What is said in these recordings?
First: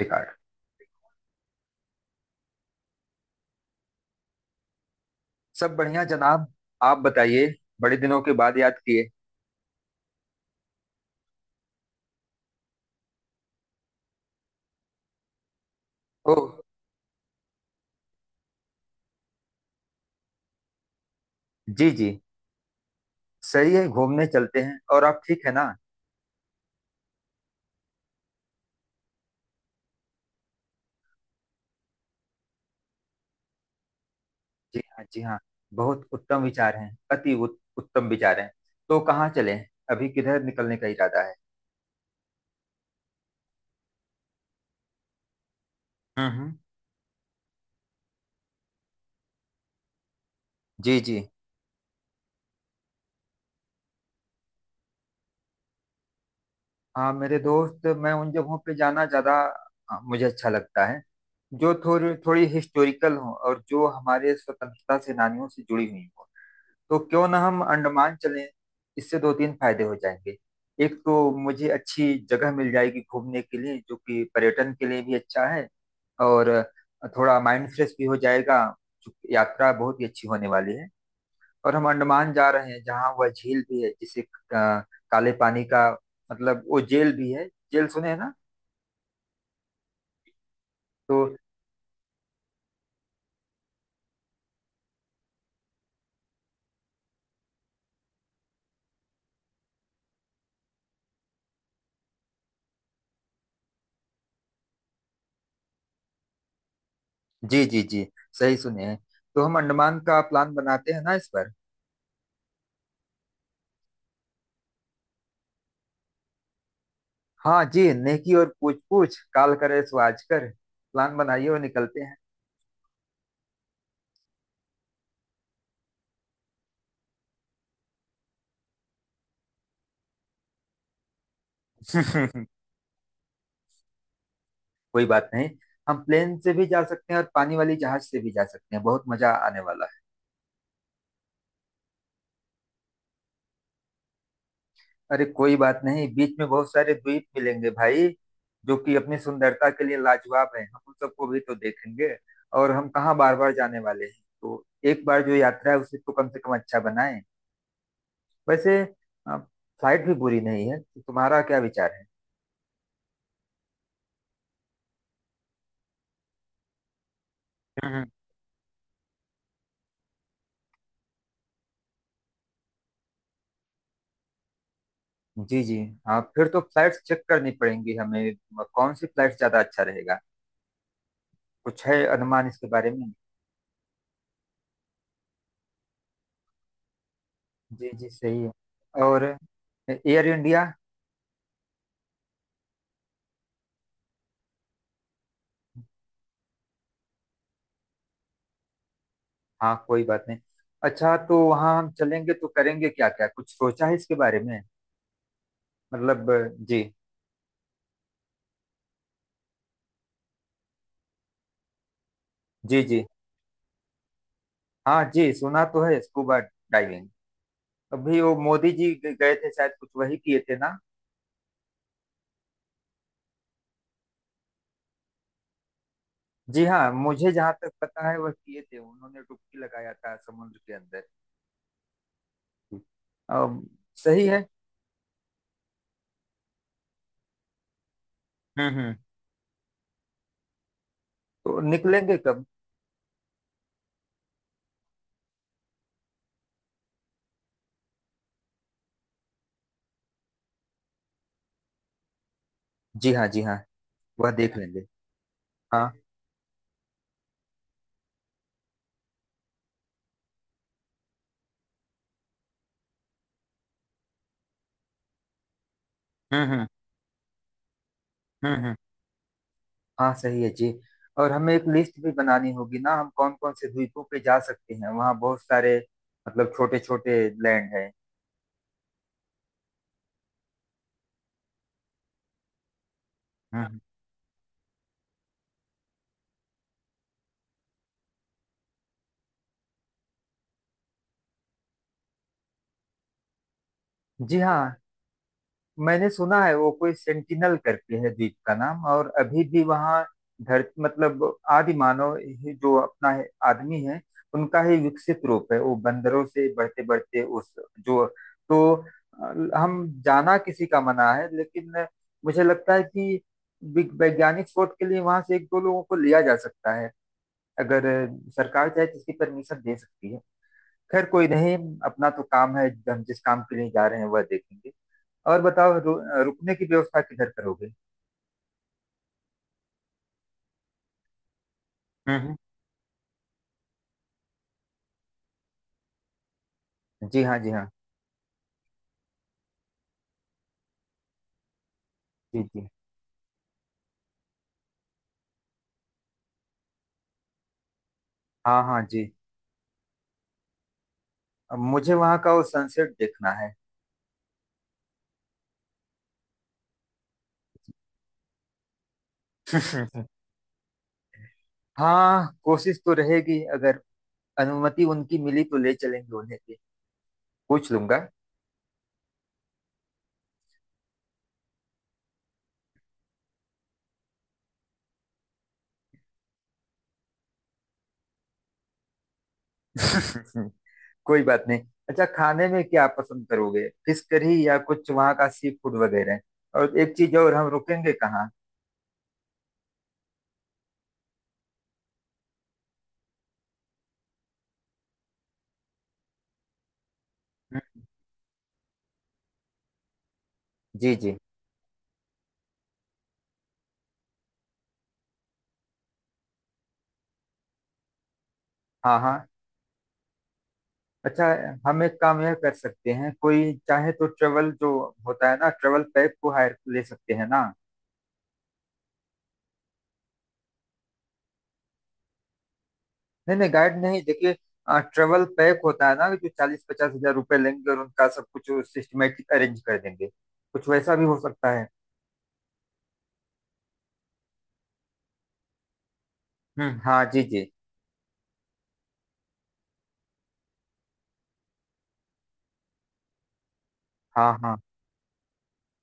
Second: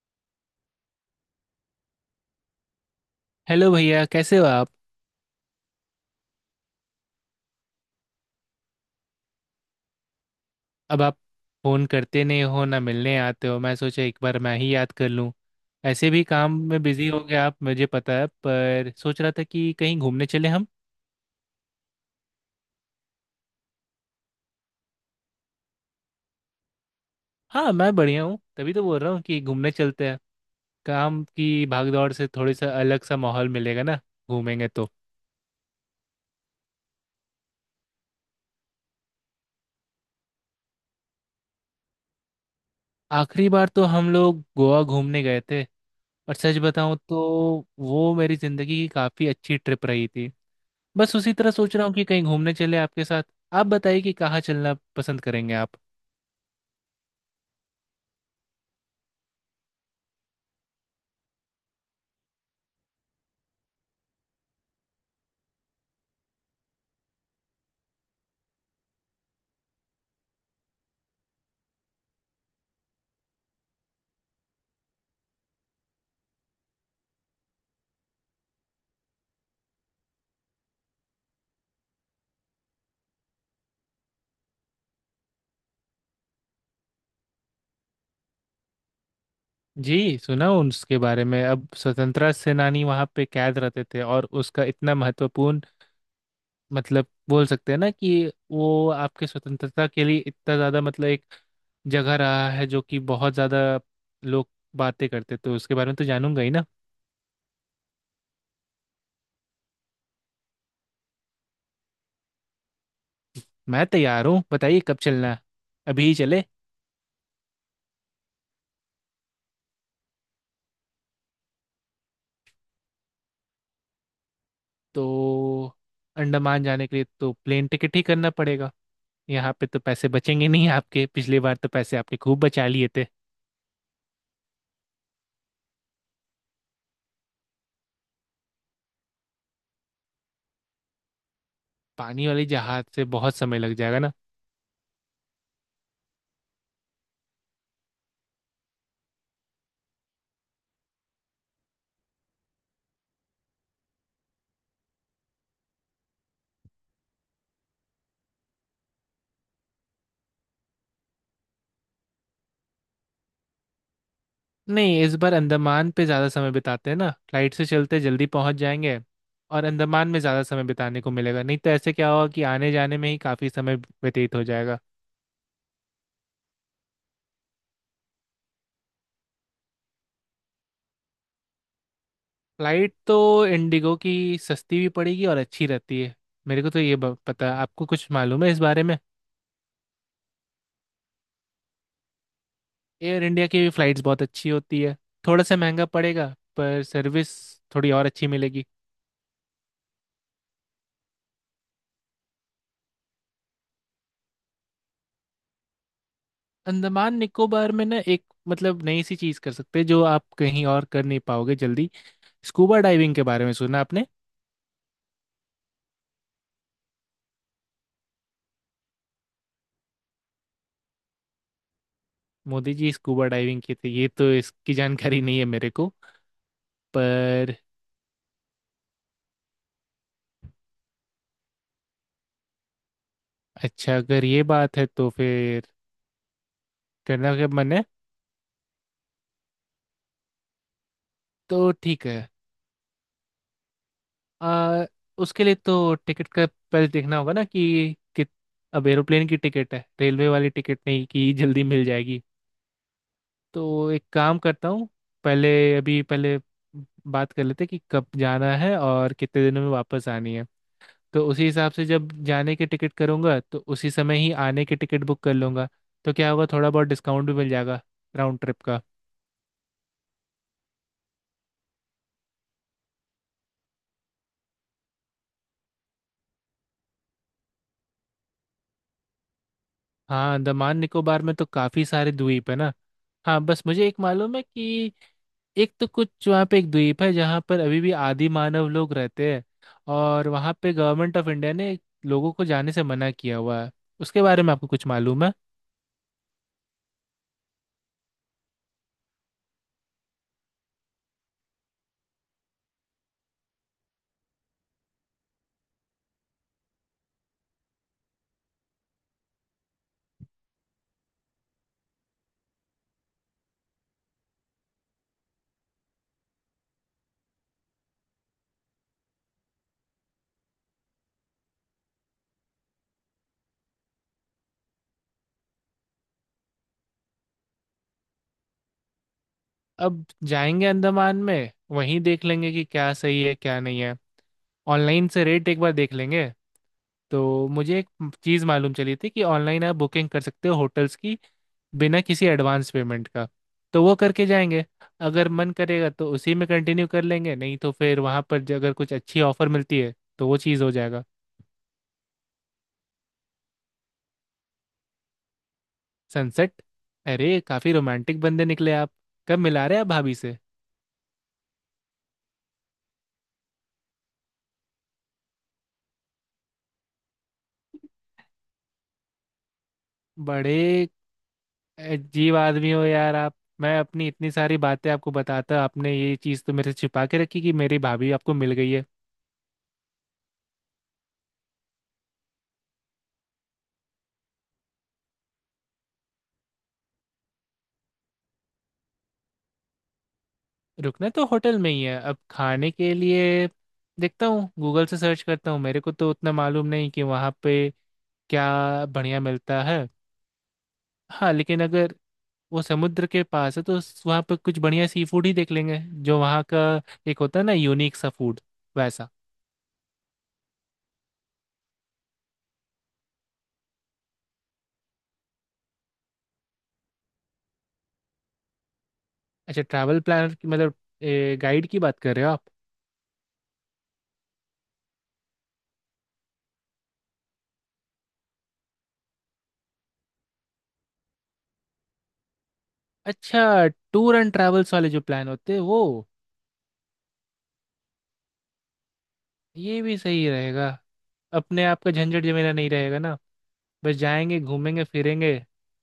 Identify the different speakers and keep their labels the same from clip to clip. Speaker 1: Record.
Speaker 2: Hello भैया, कैसे हो आप।
Speaker 1: सब बढ़िया जनाब। आप बताइए। बड़े दिनों के बाद याद किए।
Speaker 2: अब आप फोन करते नहीं हो, ना मिलने आते हो। मैं सोचा एक बार मैं ही याद कर लूं। ऐसे भी
Speaker 1: ओह।
Speaker 2: काम में बिजी हो गए आप, मुझे पता है। पर सोच रहा था कि कहीं घूमने चले हम।
Speaker 1: जी जी। सही है, घूमने चलते हैं। और आप ठीक है ना?
Speaker 2: हाँ, मैं बढ़िया हूँ, तभी तो बोल रहा हूँ कि घूमने चलते हैं। काम की भागदौड़ से थोड़ी सा अलग सा माहौल मिलेगा ना, घूमेंगे
Speaker 1: जी
Speaker 2: तो।
Speaker 1: हाँ जी हाँ। बहुत उत्तम विचार हैं। अति उत्तम विचार हैं। तो कहाँ चलें? अभी किधर निकलने का इरादा है?
Speaker 2: आखिरी बार तो हम लोग गोवा घूमने गए थे, और
Speaker 1: हम्म।
Speaker 2: सच बताऊं तो वो मेरी जिंदगी की काफी अच्छी ट्रिप रही थी।
Speaker 1: जी
Speaker 2: बस
Speaker 1: जी।
Speaker 2: उसी तरह सोच रहा हूँ कि कहीं घूमने चले आपके साथ। आप बताइए कि कहाँ चलना पसंद करेंगे आप।
Speaker 1: हाँ मेरे दोस्त, मैं उन जगहों पे जाना ज्यादा मुझे अच्छा लगता है जो थोड़ी थोड़ी हिस्टोरिकल हो और जो हमारे स्वतंत्रता सेनानियों से जुड़ी हुई हो। तो क्यों ना हम अंडमान चलें। इससे दो तीन फायदे हो जाएंगे। एक तो मुझे अच्छी जगह मिल जाएगी घूमने के लिए, जो कि पर्यटन के लिए भी अच्छा है। और थोड़ा माइंड फ्रेश भी हो जाएगा। चूंकि यात्रा बहुत ही अच्छी होने वाली है। और हम अंडमान जा रहे हैं, जहाँ वह झील भी है जिसे काले पानी का मतलब वो जेल भी है। जेल सुने हैं ना?
Speaker 2: जी, सुना हूँ उसके
Speaker 1: तो
Speaker 2: बारे में। अब स्वतंत्रता सेनानी वहाँ पे कैद रहते थे और उसका इतना महत्वपूर्ण मतलब, बोल सकते हैं ना कि वो आपके स्वतंत्रता के लिए इतना ज़्यादा मतलब एक जगह रहा है जो कि बहुत ज़्यादा लोग बातें करते, तो उसके बारे में तो जानूंगा ही ना।
Speaker 1: जी जी जी। सही सुने हैं। तो हम अंडमान का प्लान बनाते हैं ना इस पर।
Speaker 2: मैं तैयार हूँ, बताइए कब चलना है। अभी ही चले।
Speaker 1: हाँ जी, नेकी और पूछ पूछ, काल करे सो आज कर। प्लान बनाइए और निकलते
Speaker 2: तो अंडमान जाने के लिए तो प्लेन टिकट ही करना पड़ेगा। यहाँ पे तो पैसे बचेंगे नहीं आपके। पिछली बार तो पैसे आपने खूब
Speaker 1: हैं।
Speaker 2: बचा लिए थे।
Speaker 1: कोई बात नहीं। हम प्लेन से भी जा सकते हैं और पानी वाली जहाज से भी जा सकते हैं। बहुत मजा आने वाला है।
Speaker 2: पानी वाले जहाज से बहुत समय लग जाएगा ना।
Speaker 1: अरे कोई बात नहीं, बीच में बहुत सारे द्वीप मिलेंगे भाई, जो कि अपनी सुंदरता के लिए लाजवाब है। हम उन सबको भी तो देखेंगे। और हम कहाँ बार बार जाने वाले हैं, तो एक बार जो यात्रा है उसे तो कम से कम अच्छा बनाएं। वैसे फ्लाइट भी बुरी नहीं है। तो तुम्हारा क्या विचार
Speaker 2: नहीं, इस बार अंडमान पे ज़्यादा समय बिताते हैं ना, फ्लाइट से चलते
Speaker 1: है?
Speaker 2: जल्दी पहुँच जाएंगे। और अंडमान में ज़्यादा समय बिताने को मिलेगा नहीं तो ऐसे क्या होगा कि आने जाने में ही काफ़ी समय व्यतीत हो जाएगा।
Speaker 1: जी जी। हाँ फिर तो फ्लाइट्स चेक करनी पड़ेंगी हमें। कौन सी फ्लाइट ज्यादा अच्छा रहेगा? कुछ है अनुमान इसके बारे
Speaker 2: फ्लाइट
Speaker 1: में?
Speaker 2: तो इंडिगो की सस्ती भी पड़ेगी और अच्छी रहती है। मेरे को तो ये पता है। आपको
Speaker 1: जी जी
Speaker 2: कुछ
Speaker 1: सही
Speaker 2: मालूम
Speaker 1: है।
Speaker 2: है इस बारे में।
Speaker 1: और एयर इंडिया।
Speaker 2: एयर इंडिया की फ्लाइट्स बहुत अच्छी होती है, थोड़ा सा महंगा पड़ेगा, पर सर्विस थोड़ी और अच्छी मिलेगी।
Speaker 1: हाँ कोई बात नहीं। अच्छा, तो वहाँ हम चलेंगे तो करेंगे क्या क्या? कुछ सोचा है इसके बारे में? मतलब। जी
Speaker 2: अंडमान निकोबार में ना एक मतलब नई सी चीज़ कर सकते हैं जो आप कहीं और कर नहीं पाओगे जल्दी। स्कूबा
Speaker 1: जी जी।
Speaker 2: डाइविंग के बारे में सुना आपने।
Speaker 1: हाँ जी सुना तो है, स्कूबा डाइविंग। अभी वो मोदी जी गए थे शायद, कुछ वही किए थे ना?
Speaker 2: मोदी जी स्कूबा डाइविंग किए थे, ये तो इसकी जानकारी नहीं है मेरे को।
Speaker 1: जी हाँ, मुझे जहाँ
Speaker 2: पर
Speaker 1: तक पता है वह किए थे, उन्होंने डुबकी लगाया था समुद्र के अंदर। अम,
Speaker 2: अच्छा, अगर
Speaker 1: सही
Speaker 2: ये
Speaker 1: है।
Speaker 2: बात है तो फिर करना क्या मन है।
Speaker 1: हम्म। तो
Speaker 2: तो ठीक
Speaker 1: निकलेंगे
Speaker 2: है।
Speaker 1: कब?
Speaker 2: आ, उसके लिए तो टिकट का पहले देखना होगा ना कि अब एरोप्लेन की टिकट है, रेलवे वाली टिकट नहीं कि जल्दी मिल जाएगी।
Speaker 1: जी हाँ जी हाँ,
Speaker 2: तो एक
Speaker 1: वह
Speaker 2: काम
Speaker 1: देख
Speaker 2: करता
Speaker 1: लेंगे।
Speaker 2: हूँ, पहले
Speaker 1: हाँ।
Speaker 2: अभी पहले बात कर लेते हैं कि कब जाना है और कितने दिनों में वापस आनी है। तो उसी हिसाब से जब जाने की टिकट करूँगा तो उसी समय ही आने की टिकट बुक कर लूँगा। तो क्या होगा,
Speaker 1: हम्म।
Speaker 2: थोड़ा बहुत डिस्काउंट भी मिल जाएगा राउंड
Speaker 1: हम्म
Speaker 2: ट्रिप का।
Speaker 1: हाँ सही है जी। और हमें एक लिस्ट भी बनानी होगी ना, हम कौन कौन से द्वीपों पे जा सकते हैं। वहाँ बहुत सारे मतलब छोटे छोटे लैंड है।
Speaker 2: हाँ, अंडमान निकोबार में तो काफ़ी सारे द्वीप है ना। हाँ, बस
Speaker 1: हम्म।
Speaker 2: मुझे एक मालूम है कि एक तो कुछ वहाँ पे एक द्वीप है जहाँ पर अभी भी आदि मानव लोग रहते हैं, और वहाँ पे गवर्नमेंट ऑफ इंडिया ने लोगों को जाने से मना किया हुआ है। उसके
Speaker 1: जी
Speaker 2: बारे में
Speaker 1: हाँ,
Speaker 2: आपको कुछ मालूम है।
Speaker 1: मैंने सुना है वो कोई सेंटिनल करके है द्वीप का नाम, और अभी भी वहाँ धरती मतलब आदि मानव ही, जो अपना है, आदमी है, उनका ही विकसित रूप है, वो बंदरों से बढ़ते बढ़ते उस जो। तो हम जाना किसी का मना है, लेकिन मुझे लगता है कि वैज्ञानिक शोध के लिए वहां से एक दो लोगों को लिया जा सकता है। अगर सरकार चाहे तो इसकी परमिशन दे सकती है। खैर कोई नहीं। अपना तो काम है, हम जिस काम के लिए जा रहे हैं वह देखेंगे। और बताओ, रुकने की व्यवस्था किधर करोगे?
Speaker 2: अब जाएंगे अंडमान में वहीं
Speaker 1: हम्म
Speaker 2: देख
Speaker 1: हम्म।
Speaker 2: लेंगे कि क्या सही है क्या नहीं है। ऑनलाइन से रेट एक बार देख लेंगे।
Speaker 1: जी हाँ
Speaker 2: तो
Speaker 1: जी हाँ।
Speaker 2: मुझे एक चीज़ मालूम चली थी कि ऑनलाइन आप बुकिंग कर सकते हो होटल्स की, बिना किसी
Speaker 1: जी जी।
Speaker 2: एडवांस पेमेंट का। तो वो करके जाएंगे। अगर मन करेगा तो उसी में कंटिन्यू कर लेंगे नहीं तो फिर वहाँ पर
Speaker 1: हाँ
Speaker 2: अगर
Speaker 1: हाँ
Speaker 2: कुछ
Speaker 1: जी।
Speaker 2: अच्छी ऑफर मिलती है तो वो चीज़ हो जाएगा।
Speaker 1: अब मुझे वहां का वो सनसेट देखना है।
Speaker 2: सनसेट? अरे काफ़ी रोमांटिक बंदे निकले आप। कब मिला रहे आप
Speaker 1: हम्म।
Speaker 2: भाभी से।
Speaker 1: हाँ कोशिश तो रहेगी, अगर अनुमति उनकी मिली तो ले चलेंगे उन्हें भी। पूछ लूंगा।
Speaker 2: बड़े अजीब आदमी हो यार आप। मैं अपनी इतनी सारी बातें आपको बताता, आपने ये चीज़ तो मेरे से छिपा के रखी कि मेरी भाभी आपको मिल गई है।
Speaker 1: कोई बात नहीं। अच्छा, खाने में क्या पसंद करोगे? फिश करी या कुछ वहाँ का सी फूड वगैरह? और एक चीज, और हम रुकेंगे कहाँ?
Speaker 2: रुकना तो होटल में ही है। अब खाने के लिए देखता हूँ, गूगल से सर्च करता हूँ। मेरे को तो उतना मालूम नहीं कि वहाँ पे क्या बढ़िया मिलता है।
Speaker 1: जी जी।
Speaker 2: हाँ, लेकिन अगर वो समुद्र के पास है तो वहाँ पे कुछ बढ़िया सी फूड ही देख लेंगे जो वहाँ का एक होता है ना, यूनिक सा फूड,
Speaker 1: हाँ
Speaker 2: वैसा।
Speaker 1: हाँ। अच्छा, हम एक काम यह कर सकते हैं, कोई चाहे तो ट्रेवल जो होता है ना, ट्रेवल पैक को हायर ले सकते हैं ना?
Speaker 2: अच्छा ट्रैवल प्लानर की मतलब गाइड की बात कर रहे हो आप।
Speaker 1: नहीं नहीं, गाइड नहीं, देखिए ट्रेवल पैक होता है ना, जो 40-50 हज़ार रुपए लेंगे और उनका सब कुछ सिस्टमेटिक अरेंज कर देंगे। कुछ वैसा भी हो सकता है।
Speaker 2: अच्छा, टूर एंड ट्रैवल्स वाले जो प्लान होते हैं वो।
Speaker 1: हाँ जी जी।
Speaker 2: ये भी सही रहेगा, अपने आप का झंझट जमेला नहीं रहेगा ना, बस
Speaker 1: हाँ
Speaker 2: जाएंगे
Speaker 1: हाँ।
Speaker 2: घूमेंगे फिरेंगे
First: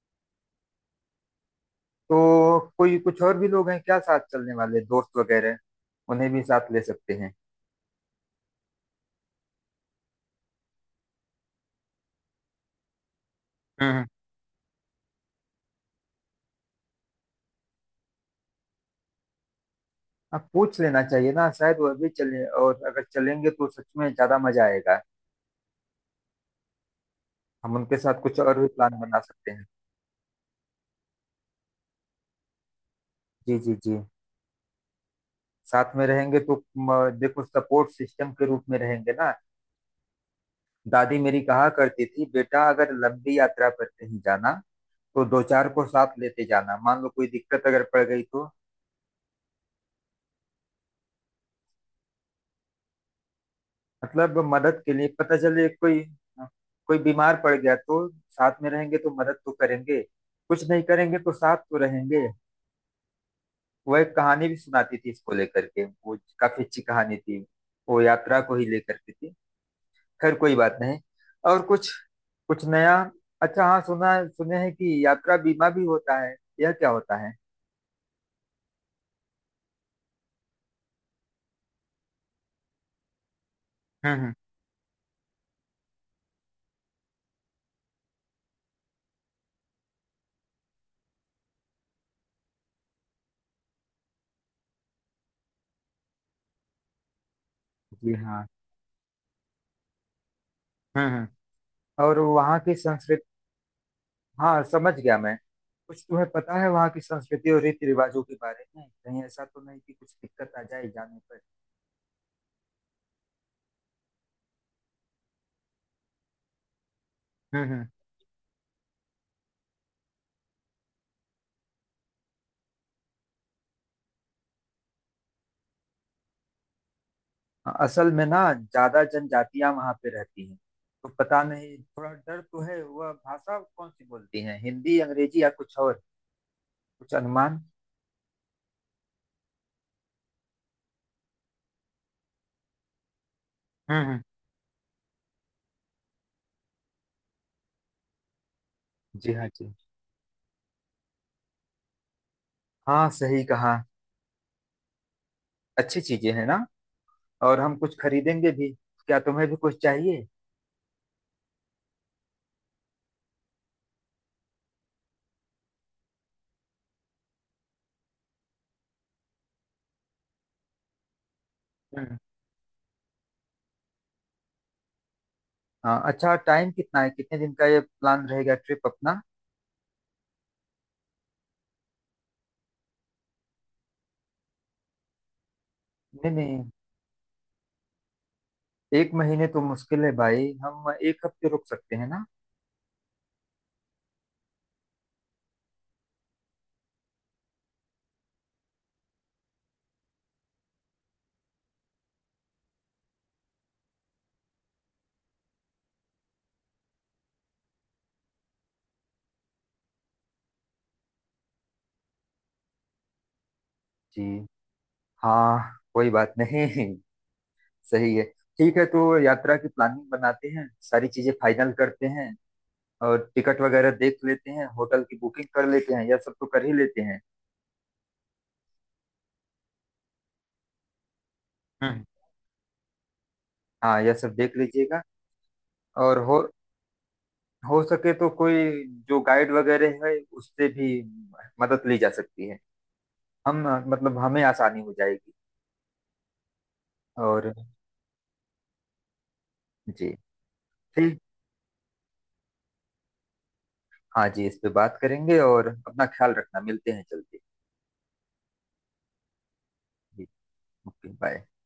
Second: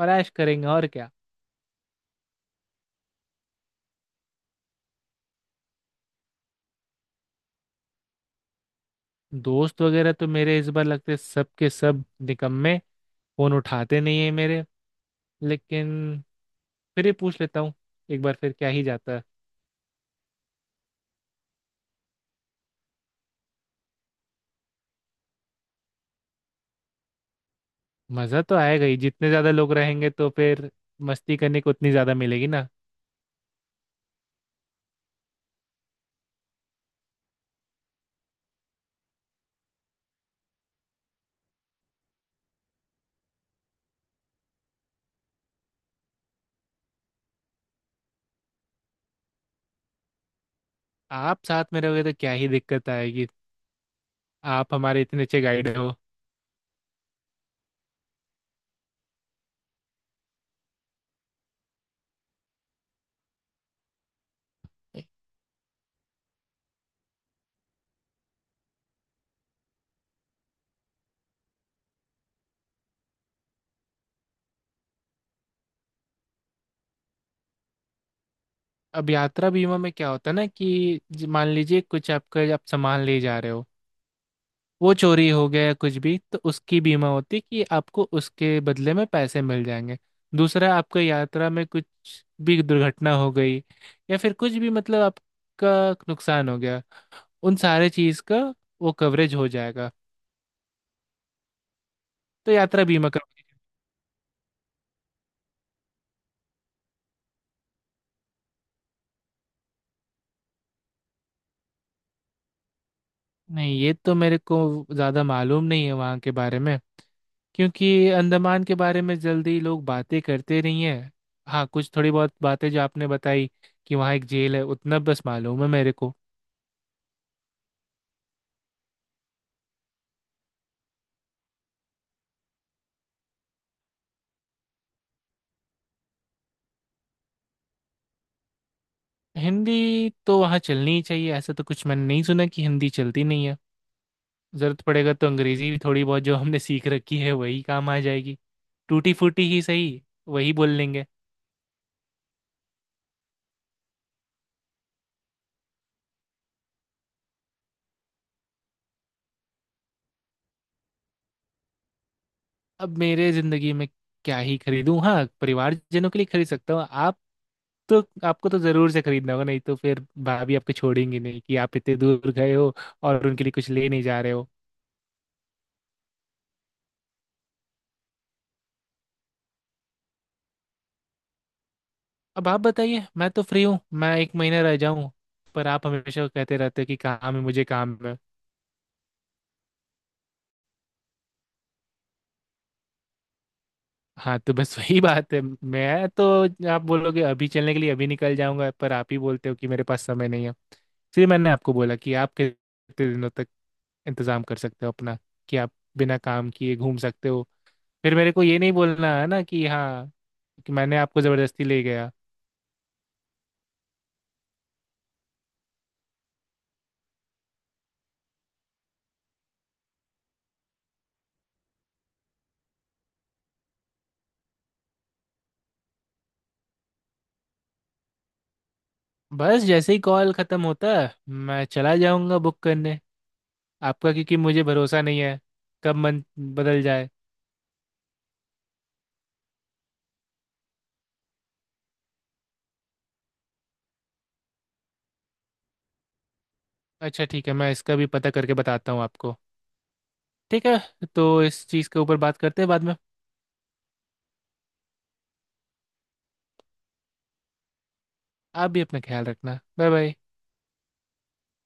Speaker 2: और ऐश करेंगे, और क्या।
Speaker 1: तो कोई कुछ और भी लोग हैं क्या, साथ चलने वाले दोस्त वगैरह? उन्हें भी साथ ले सकते हैं।
Speaker 2: दोस्त वगैरह तो मेरे इस बार लगते सब के सब निकम्मे, फोन उठाते
Speaker 1: हम्म।
Speaker 2: नहीं है मेरे। लेकिन फिर ही पूछ लेता हूँ, एक बार फिर क्या ही जाता है।
Speaker 1: आप पूछ लेना चाहिए ना, शायद वह भी चले। और अगर चलेंगे तो सच में ज्यादा मजा आएगा। हम उनके साथ कुछ
Speaker 2: मज़ा तो
Speaker 1: और भी
Speaker 2: आएगा ही,
Speaker 1: प्लान बना
Speaker 2: जितने
Speaker 1: सकते
Speaker 2: ज़्यादा
Speaker 1: हैं।
Speaker 2: लोग रहेंगे तो फिर मस्ती करने को उतनी ज़्यादा मिलेगी ना।
Speaker 1: जी जी जी। साथ में रहेंगे तो देखो सपोर्ट सिस्टम के रूप में रहेंगे ना। दादी मेरी कहा करती थी, बेटा अगर लंबी यात्रा पर कहीं जाना तो दो चार को साथ लेते जाना। मान लो कोई दिक्कत अगर पड़ गई तो
Speaker 2: आप साथ में रहोगे तो क्या ही दिक्कत आएगी,
Speaker 1: मतलब
Speaker 2: आप
Speaker 1: मदद के
Speaker 2: हमारे
Speaker 1: लिए
Speaker 2: इतने
Speaker 1: पता
Speaker 2: अच्छे
Speaker 1: चले
Speaker 2: गाइड हो।
Speaker 1: कोई। कोई बीमार पड़ गया तो साथ में रहेंगे तो मदद तो करेंगे। कुछ नहीं करेंगे तो साथ तो रहेंगे। वो एक कहानी भी सुनाती थी इसको लेकर के, वो काफी अच्छी कहानी थी। वो यात्रा को ही लेकर के थी। खैर कोई बात नहीं। और कुछ कुछ नया। अच्छा हाँ, सुना सुने हैं कि यात्रा बीमा भी होता है। यह क्या होता है?
Speaker 2: अब यात्रा बीमा में क्या होता है ना कि मान लीजिए कुछ आपका, आप सामान ले जा रहे हो,
Speaker 1: हम्म।
Speaker 2: वो चोरी हो गया या कुछ भी तो उसकी बीमा होती है कि आपको उसके बदले में पैसे मिल जाएंगे। दूसरा, आपका यात्रा में कुछ भी दुर्घटना हो गई या फिर कुछ भी मतलब आपका नुकसान हो गया, उन सारे
Speaker 1: जी
Speaker 2: चीज़ का
Speaker 1: हाँ।
Speaker 2: वो कवरेज हो जाएगा।
Speaker 1: हम्म हम्म। और
Speaker 2: तो
Speaker 1: वहाँ की
Speaker 2: यात्रा बीमा
Speaker 1: संस्कृति?
Speaker 2: करवाइए।
Speaker 1: हाँ समझ गया मैं। कुछ तुम्हें पता है वहाँ की संस्कृति और रीति रिवाजों के बारे में? कहीं ऐसा तो नहीं कि कुछ दिक्कत आ जाए जाने पर?
Speaker 2: नहीं, ये तो मेरे को ज़्यादा मालूम नहीं है वहाँ के बारे में,
Speaker 1: हम्म।
Speaker 2: क्योंकि अंडमान के बारे में जल्दी लोग बातें करते नहीं है। हाँ, कुछ थोड़ी बहुत बातें जो आपने बताई कि वहाँ एक जेल है, उतना बस मालूम है मेरे को।
Speaker 1: हाँ, असल में ना ज्यादा जनजातियां वहाँ पे रहती हैं। तो पता नहीं, थोड़ा डर तो है। वह भाषा कौन सी बोलती है, हिंदी अंग्रेजी या कुछ और? कुछ अनुमान?
Speaker 2: हिंदी तो वहाँ चलनी ही चाहिए, ऐसा तो कुछ मैंने नहीं सुना कि हिंदी चलती नहीं है।
Speaker 1: हम्म
Speaker 2: जरूरत पड़ेगा तो अंग्रेजी भी थोड़ी बहुत जो हमने सीख रखी है वही काम आ जाएगी, टूटी
Speaker 1: जी हाँ
Speaker 2: फूटी ही
Speaker 1: जी
Speaker 2: सही वही बोल लेंगे।
Speaker 1: हाँ। सही कहा। अच्छी चीजें हैं ना। और हम कुछ खरीदेंगे भी, क्या तुम्हें भी कुछ चाहिए?
Speaker 2: अब मेरे जिंदगी में क्या ही खरीदूं। हाँ, परिवारजनों के लिए खरीद सकता हूँ। आप तो आपको तो जरूर से खरीदना होगा, नहीं तो फिर भाभी आपको छोड़ेंगी नहीं कि आप इतने
Speaker 1: हम्म।
Speaker 2: दूर गए हो और उनके लिए कुछ ले नहीं जा रहे हो।
Speaker 1: हाँ अच्छा, टाइम कितना है? कितने दिन का ये प्लान रहेगा, ट्रिप अपना?
Speaker 2: अब आप बताइए, मैं तो फ्री हूँ, मैं एक महीना रह जाऊँ। पर आप हमेशा
Speaker 1: नहीं
Speaker 2: कहते
Speaker 1: नहीं,
Speaker 2: रहते हो कि काम है, मुझे काम है।
Speaker 1: एक महीने तो मुश्किल है भाई। हम एक हफ्ते रुक सकते हैं ना?
Speaker 2: हाँ तो बस वही बात है। मैं तो आप बोलोगे अभी चलने के लिए अभी निकल जाऊंगा, पर आप ही बोलते हो कि मेरे पास समय नहीं है, इसलिए मैंने आपको बोला कि आप कितने दिनों तक इंतजाम कर सकते हो अपना, कि आप बिना काम किए घूम सकते हो। फिर मेरे को ये नहीं बोलना है ना कि हाँ, कि मैंने आपको जबरदस्ती ले गया।
Speaker 1: जी हाँ कोई बात नहीं। सही है। ठीक है, तो यात्रा की प्लानिंग बनाते हैं, सारी चीजें फाइनल करते हैं और टिकट वगैरह देख लेते हैं, होटल की बुकिंग कर लेते हैं, यह सब तो कर ही लेते हैं।
Speaker 2: बस जैसे ही कॉल खत्म होता है मैं चला
Speaker 1: हम्म।
Speaker 2: जाऊंगा बुक करने।
Speaker 1: हाँ
Speaker 2: आपका,
Speaker 1: यह सब
Speaker 2: क्योंकि
Speaker 1: देख
Speaker 2: मुझे भरोसा
Speaker 1: लीजिएगा।
Speaker 2: नहीं है कब
Speaker 1: और
Speaker 2: मन
Speaker 1: हो
Speaker 2: बदल जाए।
Speaker 1: हो सके तो कोई जो गाइड वगैरह है उससे भी मदद ली जा सकती है। हम मतलब, हमें आसानी हो जाएगी।
Speaker 2: अच्छा ठीक
Speaker 1: और
Speaker 2: है, मैं इसका भी पता करके बताता हूँ आपको।
Speaker 1: जी।
Speaker 2: ठीक है,
Speaker 1: ठीक।
Speaker 2: तो इस चीज़ के ऊपर बात करते हैं बाद में।
Speaker 1: हाँ जी इस पे बात करेंगे। और अपना ख्याल रखना, मिलते हैं जल्दी।
Speaker 2: आप भी अपना ख्याल रखना, बाय बाय।
Speaker 1: जी। Okay bye.